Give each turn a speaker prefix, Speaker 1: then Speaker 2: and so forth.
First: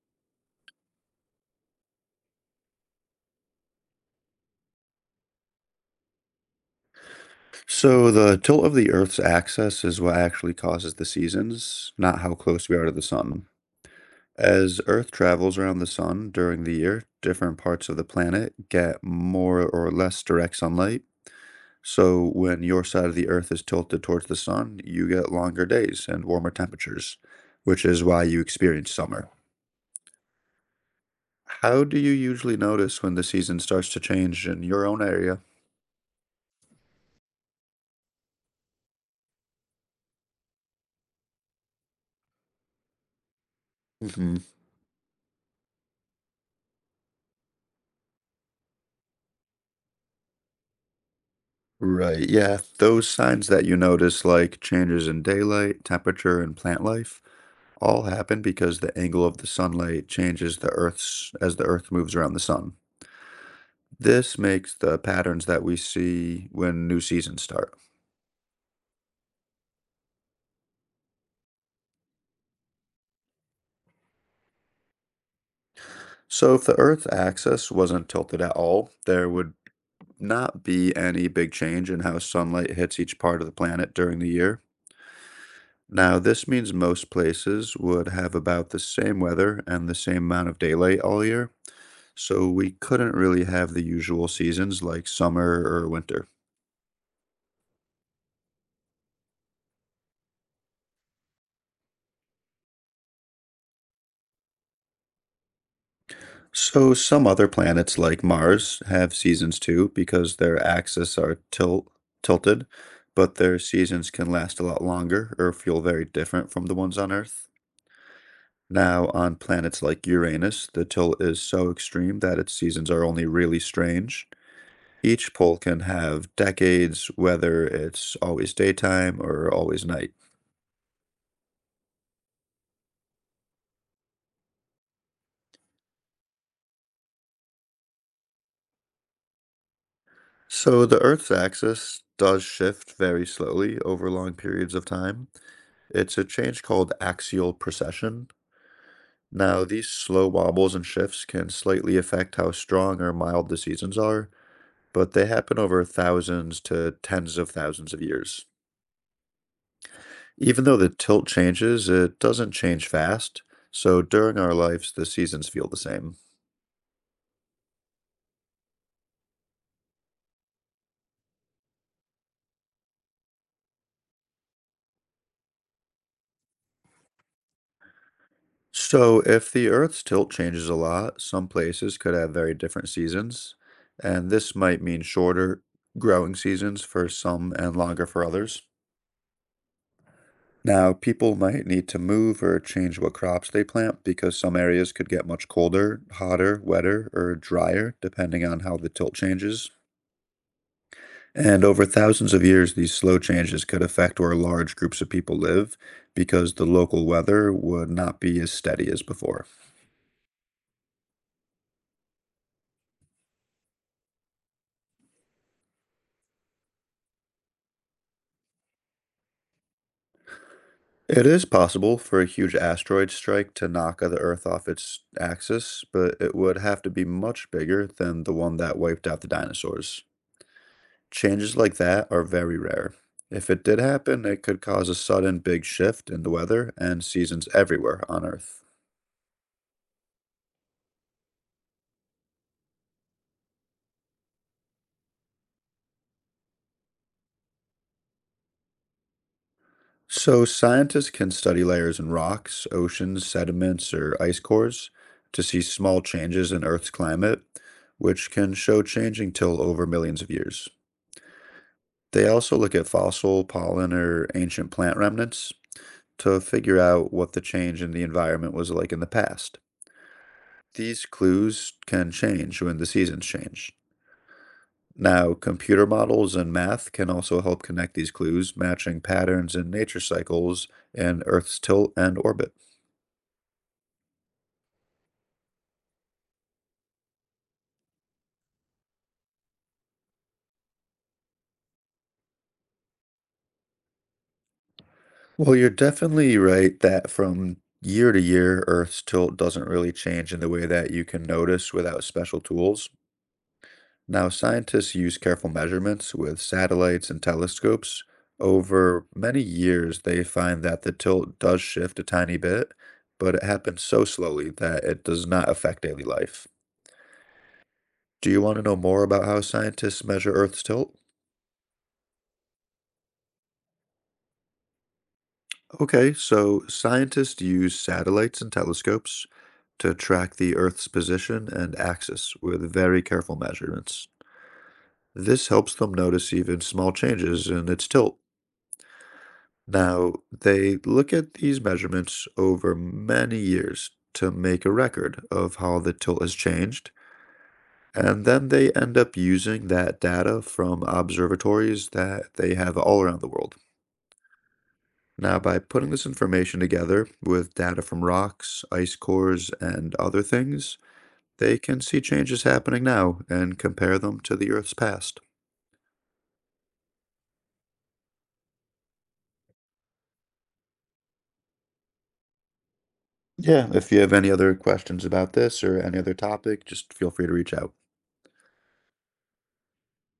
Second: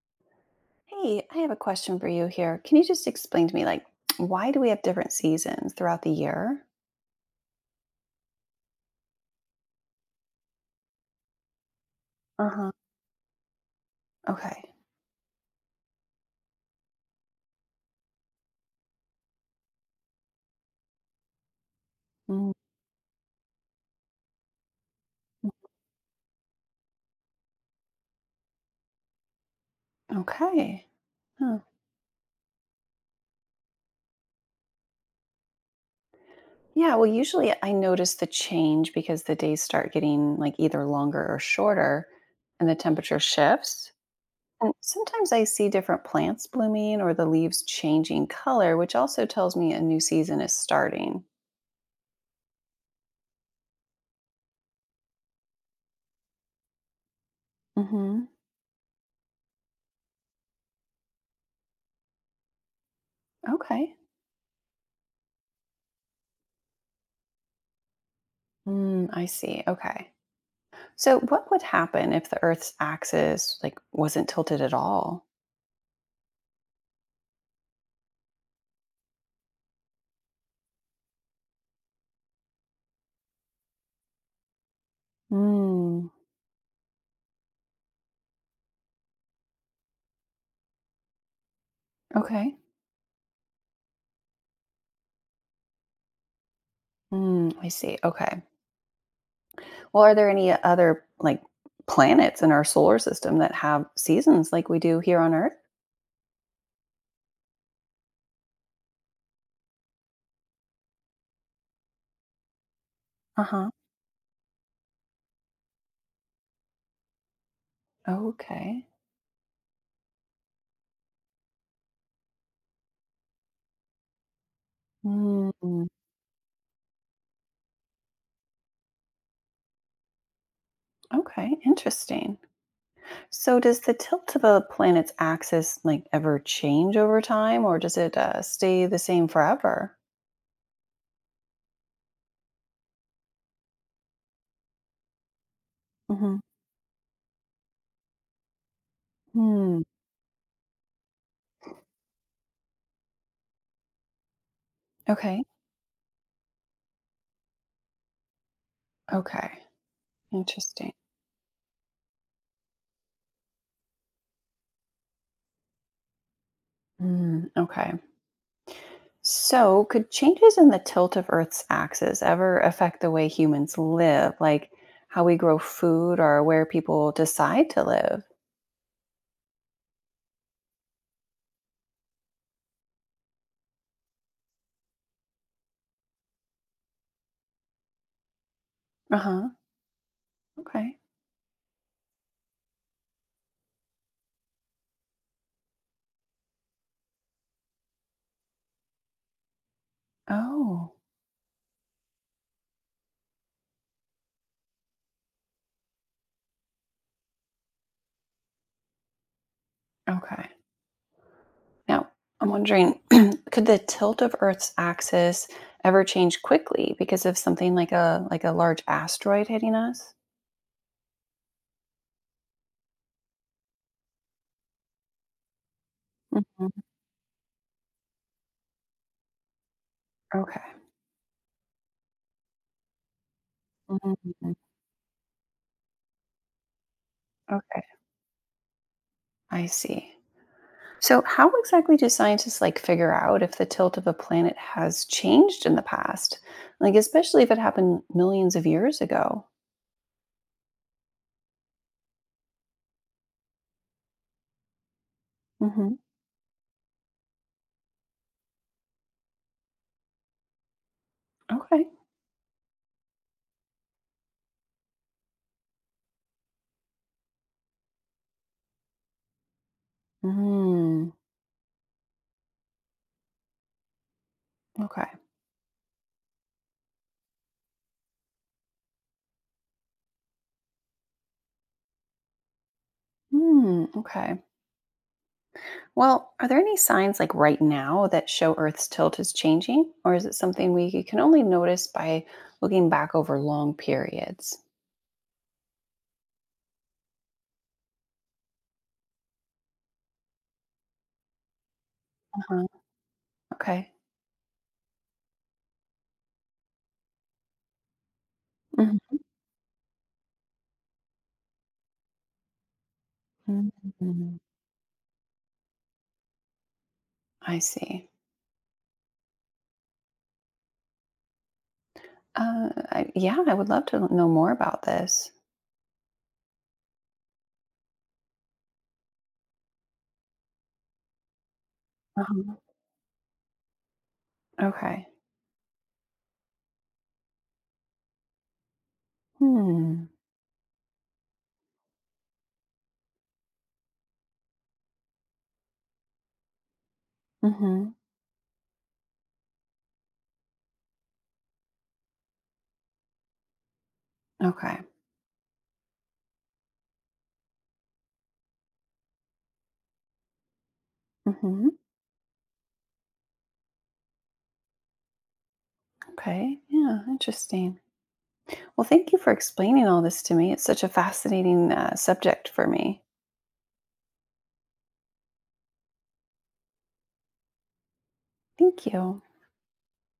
Speaker 1: Hey, I have a question for you here. Can you just explain to me, like, why do we have different seasons throughout the year?
Speaker 2: So the tilt of the Earth's axis is what actually causes the seasons, not how
Speaker 1: Uh
Speaker 2: close
Speaker 1: huh.
Speaker 2: we are to the sun.
Speaker 1: Okay.
Speaker 2: As Earth travels around the sun during the year, different parts of the planet get more or less direct sunlight. So
Speaker 1: Mm,
Speaker 2: when your side of the Earth is tilted towards the sun, you get longer days and warmer temperatures, which is why you experience summer.
Speaker 1: okay. Huh.
Speaker 2: How do you usually notice when the season starts to change in your own area?
Speaker 1: Yeah. Well, usually I notice the change because the days start getting like either longer or shorter and the temperature shifts. And sometimes I see different plants blooming or the leaves changing color, which also tells me a new season is starting.
Speaker 2: Right, yeah, those signs that you notice, like changes in daylight, temperature, and plant life,
Speaker 1: Mm
Speaker 2: all
Speaker 1: hmm.
Speaker 2: happen because the angle of the sunlight changes the Earth's as the Earth moves around the sun.
Speaker 1: Okay.
Speaker 2: This makes the patterns that we see when new seasons start.
Speaker 1: Mm, I see. Okay. So what would happen if the Earth's axis like wasn't tilted at all?
Speaker 2: So if the Earth's axis wasn't tilted at all, there would not be any big change in how sunlight hits each part of the planet during the year.
Speaker 1: Hmm.
Speaker 2: Now, this means most places would have about the same weather and the same amount of daylight all year, so
Speaker 1: Okay.
Speaker 2: we couldn't really have the usual seasons like summer or winter.
Speaker 1: Hmm. I see. Okay. Well, are there any other like planets in our solar system that have seasons like we do here on Earth?
Speaker 2: So some other planets like Mars have seasons too because their axes are tilted, but
Speaker 1: Uh
Speaker 2: their
Speaker 1: huh.
Speaker 2: seasons can last a lot longer or feel very different from the ones on Earth.
Speaker 1: Okay.
Speaker 2: Now, on planets like Uranus, the tilt is so extreme that its seasons are only really strange. Each pole can
Speaker 1: Hmm.
Speaker 2: have decades, whether it's always daytime or always night.
Speaker 1: Okay. Interesting. So does the tilt of a planet's axis like ever change over time, or does it stay the same forever?
Speaker 2: So the Earth's axis does shift very slowly over long periods of time. It's a
Speaker 1: Mm-hmm.
Speaker 2: change called axial precession. Now,
Speaker 1: Hmm.
Speaker 2: these slow wobbles and shifts can slightly affect how strong or mild the seasons are, but they
Speaker 1: Okay.
Speaker 2: happen over thousands to tens of thousands of years.
Speaker 1: Okay.
Speaker 2: Even though the
Speaker 1: Interesting.
Speaker 2: tilt changes, it doesn't change fast, so during our lives, the seasons feel the same.
Speaker 1: Mm, okay. So, could changes in the tilt of Earth's axis ever affect the way humans live, like how we grow food or where people decide to live?
Speaker 2: So, if the Earth's tilt changes a lot, some places could have very different seasons, and this might mean shorter growing seasons for some and longer for others.
Speaker 1: Uh huh.
Speaker 2: Now,
Speaker 1: Okay.
Speaker 2: people might need to move or change what crops they plant because some areas could get much colder, hotter, wetter, or drier, depending on how the tilt changes.
Speaker 1: Oh,
Speaker 2: And over thousands of years, these slow changes could affect where large groups of people live because the local weather would not be as steady as before.
Speaker 1: okay. Now, I'm wondering could the tilt of Earth's axis ever change quickly because of something like a large asteroid hitting us?
Speaker 2: It is possible for a huge asteroid strike to knock the Earth off its axis, but it would
Speaker 1: Hmm.
Speaker 2: have to be much bigger than the one that wiped out the dinosaurs.
Speaker 1: Okay.
Speaker 2: Changes like that are very rare. If it did happen, it
Speaker 1: Mhm.
Speaker 2: could cause a sudden big shift in the weather and seasons
Speaker 1: Okay.
Speaker 2: everywhere on Earth.
Speaker 1: I see. So, how exactly do scientists like figure out if the tilt of a planet has changed in the past? Like, especially if it happened millions of years ago.
Speaker 2: So, scientists can study layers in rocks, oceans, sediments, or ice cores to see
Speaker 1: Hmm.
Speaker 2: small changes in Earth's climate, which can show changing till over millions of years.
Speaker 1: Okay.
Speaker 2: They also look at fossil, pollen, or ancient plant remnants to figure out what the change in the environment was like in the past. These
Speaker 1: Mm,
Speaker 2: clues can change when the seasons change.
Speaker 1: okay.
Speaker 2: Now, computer models and math can also help connect these clues, matching patterns in nature cycles and Earth's tilt and orbit.
Speaker 1: Hmm. Okay. Well, are there any signs like right now that show Earth's tilt is changing, or is it something we can only notice by looking back over long periods?
Speaker 2: Well, you're definitely right that from year to year, Earth's tilt doesn't really change in the way that you can notice without special
Speaker 1: Uh-huh.
Speaker 2: tools.
Speaker 1: Okay.
Speaker 2: Now, scientists use careful measurements with satellites and telescopes. Over
Speaker 1: Mhm.
Speaker 2: many years, they find that the tilt does shift a tiny bit, but it happens so
Speaker 1: Mhm.
Speaker 2: slowly that it does not affect daily life.
Speaker 1: I see.
Speaker 2: Do you want to know more about how scientists measure Earth's tilt?
Speaker 1: Yeah, I would love to know more about this.
Speaker 2: Okay, so scientists use satellites and telescopes to track the Earth's position and axis with very careful measurements.
Speaker 1: Okay.
Speaker 2: This helps them notice even small changes in its tilt.
Speaker 1: Hmm.
Speaker 2: Now, they look at these measurements over many years to make a record of how the tilt has changed,
Speaker 1: Mhm.
Speaker 2: and then they end up using that data from observatories that they have all around the world.
Speaker 1: Okay.
Speaker 2: Now, by putting this information together with data from rocks, ice cores, and other things, they
Speaker 1: Mhm.
Speaker 2: can see changes happening now and compare them to the Earth's past.
Speaker 1: Okay. Yeah, interesting. Well, thank you for explaining all this to me. It's such a fascinating subject for me.
Speaker 2: Yeah, if you have any other questions about this or any other topic, just feel free to reach out.
Speaker 1: Thank you.